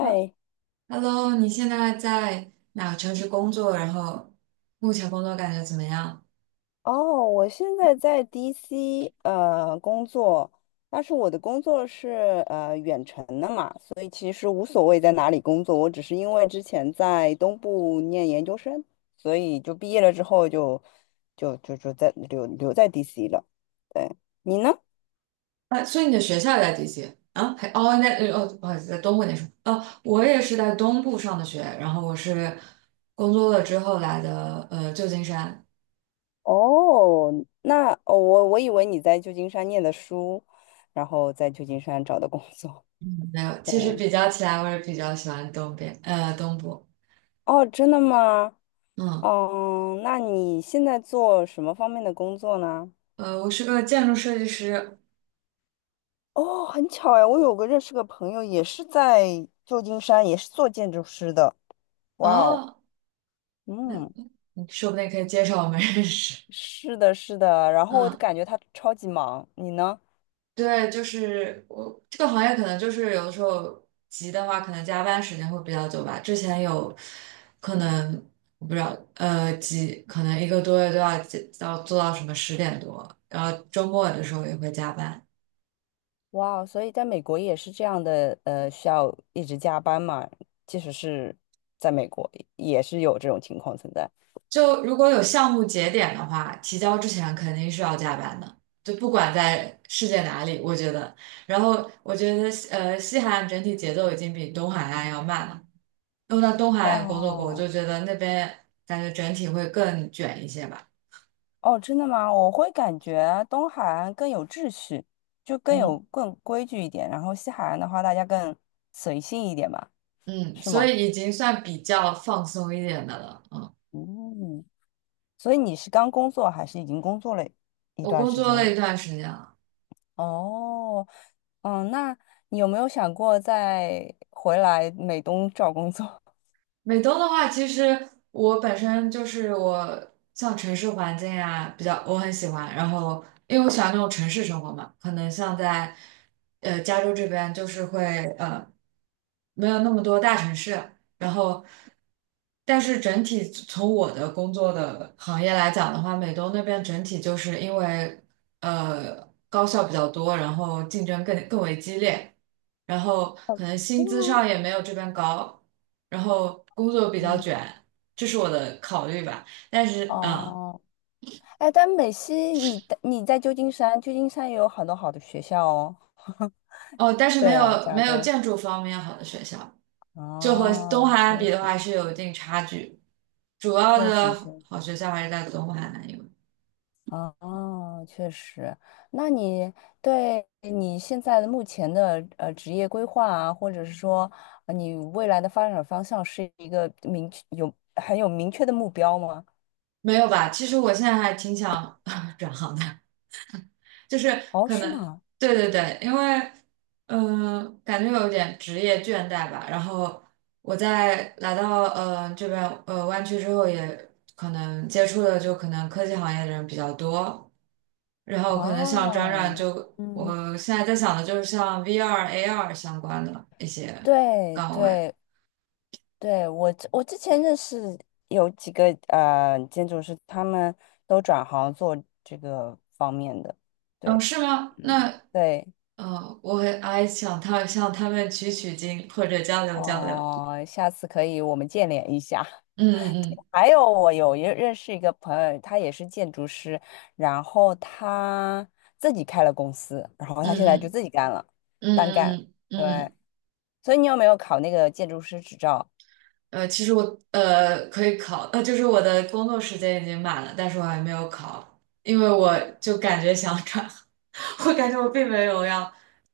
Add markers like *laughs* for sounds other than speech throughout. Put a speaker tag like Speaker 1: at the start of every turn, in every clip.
Speaker 1: 哈 Hello,你现在在哪个城市工作？然后目前工作感觉怎么样？
Speaker 2: 哦，我现在在 DC 工作，但是我的工作是远程的嘛，所以其实无所谓在哪里工作，我只是因为之前在东部念研究生，所以就毕业了之后就在留在 DC 了。对，你呢？
Speaker 1: 啊，所以你的学校也在 DC 啊？还哦，那不好意思，在东部那时候哦，我也是在东部上的学，然后我是工作了之后来的旧金山。
Speaker 2: 哦，那哦我以为你在旧金山念的书，然后在旧金山找的工作。
Speaker 1: 没有，
Speaker 2: 对，
Speaker 1: 其实比较起来，我也比较喜欢东部。
Speaker 2: 哦，真的吗？
Speaker 1: 嗯。
Speaker 2: 嗯，那你现在做什么方面的工作呢？
Speaker 1: 我是个建筑设计师。
Speaker 2: 哦，很巧呀，我有个认识个朋友，也是在旧金山，也是做建筑师的。哇哦，
Speaker 1: 哦，
Speaker 2: 嗯，
Speaker 1: 你说不定可以介绍我们认识。
Speaker 2: 是的，是的。然后我
Speaker 1: 嗯。
Speaker 2: 感觉他超级忙，你呢？
Speaker 1: 对，就是我这个行业可能就是有的时候急的话，可能加班时间会比较久吧。之前有可能我不知道，可能一个多月都要到做到什么十点多，然后周末的时候也会加班。
Speaker 2: 哇哦，所以在美国也是这样的，呃，需要一直加班嘛，即使是在美国，也是有这种情况存在。
Speaker 1: 就如果有项目节点的话，提交之前肯定是要加班的，就不管在世界哪里，我觉得。然后我觉得西海岸整体节奏已经比东海岸要慢了。都在东海岸工作过，我就
Speaker 2: 哦。
Speaker 1: 觉得那边感觉整体会更卷一些吧。
Speaker 2: 哦，真的吗？我会感觉东海岸更有秩序，就更
Speaker 1: 嗯。
Speaker 2: 有更规矩一点，然后西海岸的话，大家更随性一点吧，
Speaker 1: 嗯，
Speaker 2: 是
Speaker 1: 所
Speaker 2: 吗？
Speaker 1: 以已经算比较放松一点的了。嗯，
Speaker 2: 嗯，所以你是刚工作还是已经工作了一
Speaker 1: 我
Speaker 2: 段
Speaker 1: 工
Speaker 2: 时
Speaker 1: 作
Speaker 2: 间
Speaker 1: 了一
Speaker 2: 了？
Speaker 1: 段时间了。
Speaker 2: 哦，嗯，那你有没有想过再回来美东找工作？
Speaker 1: 美东的话，其实我本身就是我像城市环境啊，比较我很喜欢。然后因为我喜欢那种城市生活嘛，可能像在加州这边就是会呃没有那么多大城市，然后，但是整体从我的工作的行业来讲的话，美东那边整体就是因为高校比较多，然后竞争更为激烈，然后可能薪资上也没有这边高，然后工作比较
Speaker 2: 嗯，
Speaker 1: 卷，这是我的考虑吧。但
Speaker 2: *laughs*
Speaker 1: 是嗯，
Speaker 2: 哦，哎，但美西你在旧金山，旧金山也有很多好的学校哦。*laughs*
Speaker 1: 哦，但是没
Speaker 2: 对啊，
Speaker 1: 有
Speaker 2: 加
Speaker 1: 没有
Speaker 2: 州。
Speaker 1: 建筑方面好的学校。就和东
Speaker 2: 哦，
Speaker 1: 海岸
Speaker 2: 确
Speaker 1: 比的
Speaker 2: 实。
Speaker 1: 话是有一定差距，主要
Speaker 2: 确实，
Speaker 1: 的
Speaker 2: 确实，
Speaker 1: 好学校还是在东海岸，因为
Speaker 2: 哦，确实。那你对你现在的目前的职业规划啊，或者是说你未来的发展方向，是一个明确有很有明确的目标吗？
Speaker 1: 没有吧？其实我现在还挺想 *laughs* 转行的，就是
Speaker 2: 哦，
Speaker 1: 可
Speaker 2: 是
Speaker 1: 能，
Speaker 2: 吗？
Speaker 1: 对对对，因为，嗯，感觉有点职业倦怠吧。然后我在来到这边湾区之后，也可能接触的就可能科技行业的人比较多。然后可能像转转
Speaker 2: 哦，
Speaker 1: 就，
Speaker 2: 嗯
Speaker 1: 我现在在想的就是像 VR、AR 相关的一些
Speaker 2: 对
Speaker 1: 岗位。
Speaker 2: 对对，我之前认识有几个建筑师，他们都转行做这个方面的。
Speaker 1: 哦，
Speaker 2: 对，
Speaker 1: 是吗？
Speaker 2: 嗯，
Speaker 1: 那
Speaker 2: 对。
Speaker 1: 我还想向他们取经或者交流。
Speaker 2: 哦，下次可以我们见联一下。
Speaker 1: 嗯嗯。
Speaker 2: 还有，我有一认识一个朋友，他也是建筑师，然后他自己开了公司，然后他现在就
Speaker 1: 嗯嗯
Speaker 2: 自己干了，
Speaker 1: 嗯。
Speaker 2: 单干。
Speaker 1: 嗯嗯。
Speaker 2: 所以你有没有考那个建筑师执照？
Speaker 1: 其实我可以考，就是我的工作时间已经满了，但是我还没有考，因为我就感觉想转，*laughs* 我感觉我并没有要，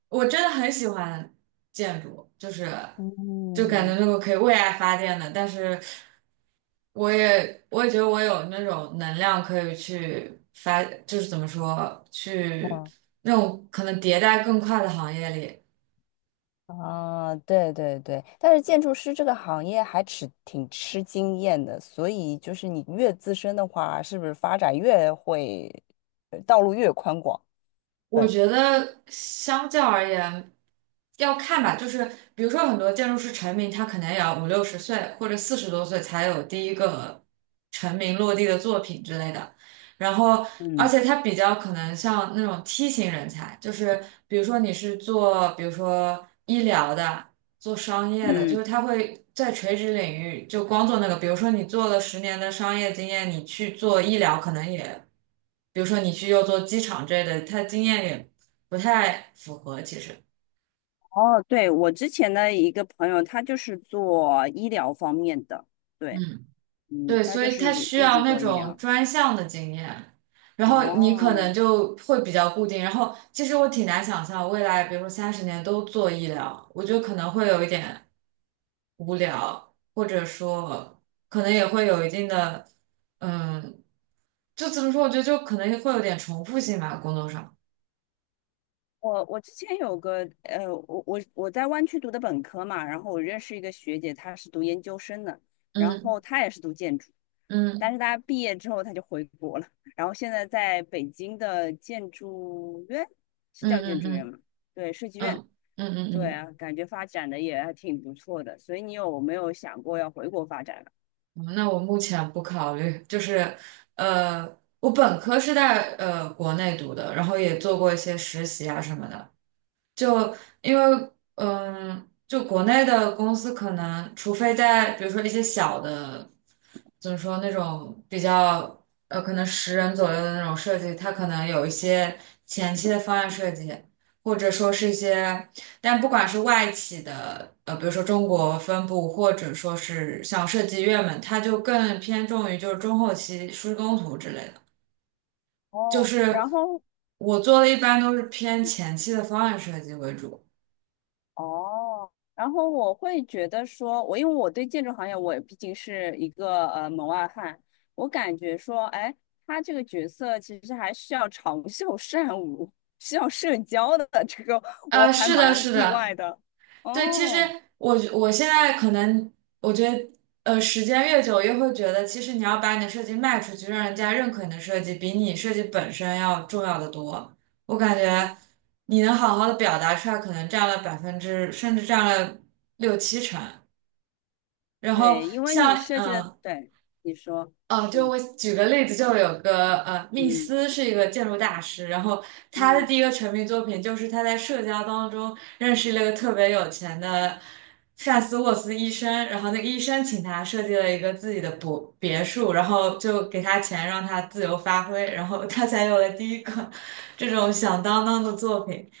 Speaker 1: 我真的很喜欢建筑，就是就感觉
Speaker 2: 嗯
Speaker 1: 那个可以为爱发电的，但是我也觉得我有那种能量可以去发，就是怎么说去
Speaker 2: 啊
Speaker 1: 那种可能迭代更快的行业里。
Speaker 2: 啊，对对对，但是建筑师这个行业还吃挺吃经验的，所以就是你越资深的话，是不是发展越会，道路越宽广？
Speaker 1: 我
Speaker 2: 对。
Speaker 1: 觉得相较而言，要看吧，就是比如说很多建筑师成名，他可能也要五六十岁或者四十多岁才有第一个成名落地的作品之类的。然后，而且他比较可能像那种梯形人才，就是比如说你是做，比如说医疗的。做商业的，
Speaker 2: 嗯
Speaker 1: 就是他会在垂直领域就光做那个，比如说你做了十年的商业经验，你去做医疗可能也，比如说你去又做机场之类的，他经验也不太符合，其实。
Speaker 2: 哦，对，我之前的一个朋友，他就是做医疗方面的，对，
Speaker 1: 嗯。
Speaker 2: 嗯，
Speaker 1: 对，
Speaker 2: 他
Speaker 1: 所
Speaker 2: 就
Speaker 1: 以他
Speaker 2: 是
Speaker 1: 需
Speaker 2: 一
Speaker 1: 要
Speaker 2: 直
Speaker 1: 那
Speaker 2: 做医
Speaker 1: 种
Speaker 2: 疗。
Speaker 1: 专项的经验，然后你可
Speaker 2: 哦，
Speaker 1: 能就会比较固定。然后其实我挺难想象未来，比如说三十年都做医疗，我觉得可能会有一点无聊，或者说可能也会有一定的，嗯，就怎么说？我觉得就可能会有点重复性吧，工作上。
Speaker 2: 我我之前有个，我我在湾区读的本科嘛，然后我认识一个学姐，她是读研究生的，然后她也是读建筑，但
Speaker 1: 嗯
Speaker 2: 是她毕业之后她就回国了，然后现在在北京的建筑院，是
Speaker 1: 嗯
Speaker 2: 叫建
Speaker 1: 嗯。
Speaker 2: 筑院
Speaker 1: 嗯
Speaker 2: 吗？对，设计院。
Speaker 1: 嗯嗯。嗯嗯。嗯
Speaker 2: 对
Speaker 1: 嗯。
Speaker 2: 啊，感觉发展的也还挺不错的，所以你有没有想过要回国发展？
Speaker 1: 嗯那我目前不考虑，就是，呃，我本科是在国内读的，然后也做过一些实习啊什么的，就因为嗯，就国内的公司可能，除非在比如说一些小的，怎么说那种比较可能十人左右的那种设计，它可能有一些前期的方案设计，或者说是一些，但不管是外企的，比如说中国分部，或者说是像设计院们，它就更偏重于就是中后期施工图之类的，就
Speaker 2: 哦，
Speaker 1: 是。
Speaker 2: 然后
Speaker 1: 我做的一般都是偏前期的方案设计为主，
Speaker 2: 哦，然后我会觉得说，我因为我对建筑行业，我毕竟是一个门外汉，我感觉说，哎，他这个角色其实还需要长袖善舞，需要社交的，这个我还
Speaker 1: 是的，
Speaker 2: 蛮
Speaker 1: 是
Speaker 2: 意
Speaker 1: 的，
Speaker 2: 外的。
Speaker 1: 对，其实
Speaker 2: 哦，
Speaker 1: 我现在可能我觉得，时间越久，越会觉得，其实你要把你的设计卖出去，让人家认可你的设计，比你设计本身要重要的多。我感觉你能好好的表达出来，可能占了百分之，甚至占了六七成。然后
Speaker 2: 对，因为你
Speaker 1: 像
Speaker 2: 设计的，对，你说，
Speaker 1: 就
Speaker 2: 嗯
Speaker 1: 我举个例子，就有个密
Speaker 2: 嗯
Speaker 1: 斯是一个建筑大师，然后他的
Speaker 2: 嗯。
Speaker 1: 第一个成名作品就是他在社交当中认识了一个特别有钱的范斯沃斯医生，然后那个医生请他设计了一个自己的别墅，然后就给他钱让他自由发挥，然后他才有了第一个这种响当当的作品，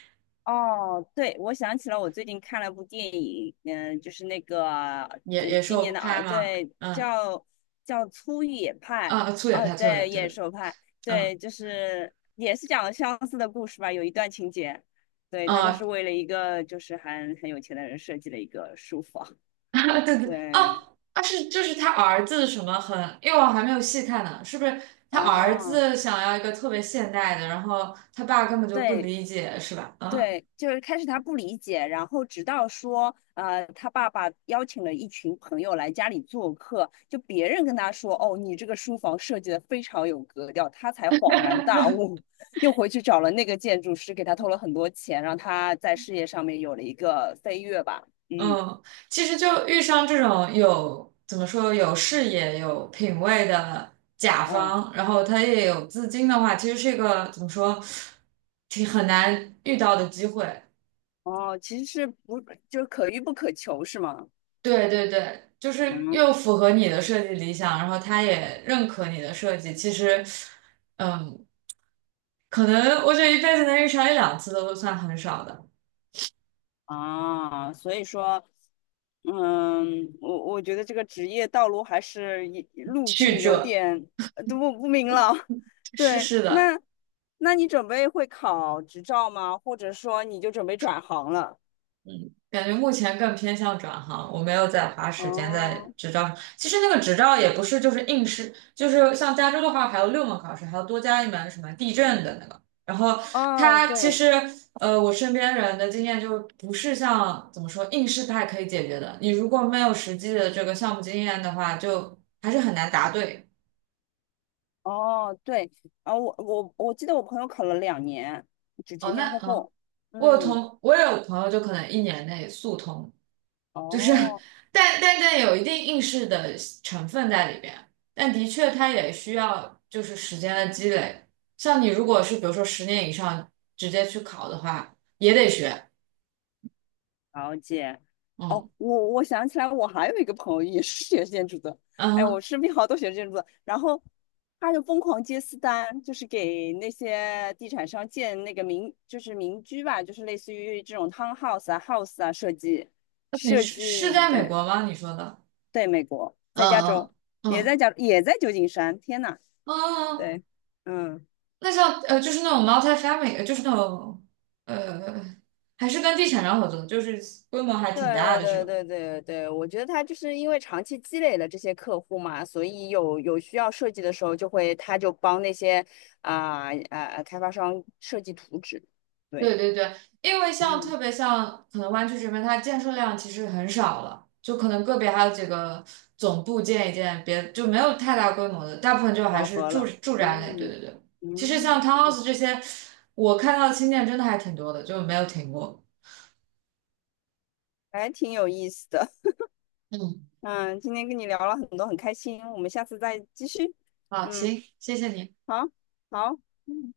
Speaker 2: 哦，对，我想起了我最近看了部电影，嗯、就是那个
Speaker 1: 也
Speaker 2: 今年
Speaker 1: 受
Speaker 2: 的啊，
Speaker 1: 拍嘛，
Speaker 2: 对，
Speaker 1: 嗯，
Speaker 2: 叫《粗野派》
Speaker 1: 啊，粗也
Speaker 2: 啊，
Speaker 1: 拍，
Speaker 2: 对，
Speaker 1: 粗也拍，对
Speaker 2: 《野
Speaker 1: 的，
Speaker 2: 兽派》，
Speaker 1: 嗯。
Speaker 2: 对，就是也是讲了相似的故事吧，有一段情节，对，他就是
Speaker 1: 啊。
Speaker 2: 为了一个就是很有钱的人设计了一个书房，
Speaker 1: 啊，对对，
Speaker 2: 对，
Speaker 1: 哦，啊是，就是他儿子什么很，因为我还没有细看呢，是不是他儿
Speaker 2: 哦。
Speaker 1: 子想要一个特别现代的，然后他爸根本就不
Speaker 2: 对，
Speaker 1: 理解，是吧？嗯。
Speaker 2: 对，就是开始他不理解，然后直到说，呃，他爸爸邀请了一群朋友来家里做客，就别人跟他说，哦，你这个书房设计的非常有格调，他才恍然大悟，*laughs* 又回去找了那个建筑师，给他投了很多钱，让他在事业上面有了一个飞跃吧。嗯
Speaker 1: 嗯，其实就遇上这种有怎么说有视野、有品味的甲
Speaker 2: 啊，
Speaker 1: 方，然后他也有资金的话，其实是一个怎么说挺很难遇到的机会。
Speaker 2: 哦，其实是不，就是可遇不可求，是吗？
Speaker 1: 对对对，就是
Speaker 2: 嗯
Speaker 1: 又符合你的设计理想，然后他也认可你的设计。其实，嗯，可能我觉得一辈子能遇上一两次都算很少的。
Speaker 2: 啊，所以说。嗯，我觉得这个职业道路还是也路
Speaker 1: 去
Speaker 2: 径有
Speaker 1: 这，
Speaker 2: 点都不明朗。*laughs*
Speaker 1: 是
Speaker 2: 对，
Speaker 1: 是的。
Speaker 2: 那你准备会考执照吗？或者说你就准备转行了？
Speaker 1: 感觉目前更偏向转行，我没有在花时间在
Speaker 2: 哦
Speaker 1: 执照上。其实那个执照也不是就是应试，就是像加州的话还有六门考试，还要多加一门什么地震的那个。然后
Speaker 2: 哦，
Speaker 1: 它其
Speaker 2: 对，
Speaker 1: 实我身边人的经验就是不是像怎么说应试派可以解决的。你如果没有实际的这个项目经验的话，就还是很难答对。
Speaker 2: 哦对，啊，我记得我朋友考了两年，就
Speaker 1: 哦，
Speaker 2: 前前
Speaker 1: 那
Speaker 2: 后
Speaker 1: 嗯，
Speaker 2: 后。嗯，
Speaker 1: 我也有朋友就可能一年内速通。就是
Speaker 2: 哦。
Speaker 1: *laughs* 但有一定应试的成分在里边，但的确它也需要就是时间的积累。像你如果是比如说十年以上直接去考的话，也得学。
Speaker 2: 了解。哦，
Speaker 1: 嗯。
Speaker 2: 我想起来，我还有一个朋友也是学建筑的。哎，我
Speaker 1: 嗯，
Speaker 2: 身边好多学建筑的，然后他就疯狂接私单，就是给那些地产商建那个民，就是民居吧，就是类似于这种 townhouse 啊、house 啊设计，
Speaker 1: 你
Speaker 2: 设
Speaker 1: 是
Speaker 2: 计，
Speaker 1: 在美
Speaker 2: 对
Speaker 1: 国吗？你说的？
Speaker 2: 对，美国在加
Speaker 1: 嗯
Speaker 2: 州，
Speaker 1: 嗯。
Speaker 2: 也在
Speaker 1: 嗯
Speaker 2: 加，也在旧金山。天呐，
Speaker 1: 嗯，
Speaker 2: 对，嗯。
Speaker 1: 那像就是那种 multi-family,就是那种呃还是跟地产商合作，就是规模还挺大
Speaker 2: 对
Speaker 1: 的是
Speaker 2: 对
Speaker 1: 吧？
Speaker 2: 对对对对，我觉得他就是因为长期积累了这些客户嘛，所以有需要设计的时候，就会他就帮那些啊啊、开发商设计图纸，对，
Speaker 1: 对对对，因为像
Speaker 2: 嗯，
Speaker 1: 特别像可能湾区这边，它建设量其实很少了，就可能个别还有几个总部建一建，别就没有太大规模的，大部分就还
Speaker 2: 饱
Speaker 1: 是
Speaker 2: 和了，
Speaker 1: 住宅类。对
Speaker 2: 嗯
Speaker 1: 对对，其实像
Speaker 2: 嗯，
Speaker 1: townhouse 这些，我看到的新店真的还挺多的，就没有停过。
Speaker 2: 还挺有意思的，
Speaker 1: 嗯，
Speaker 2: 嗯，今天跟你聊了很多，很开心，我们下次再继续，
Speaker 1: 好，
Speaker 2: 嗯，
Speaker 1: 行，谢谢你。
Speaker 2: 好，好。嗯。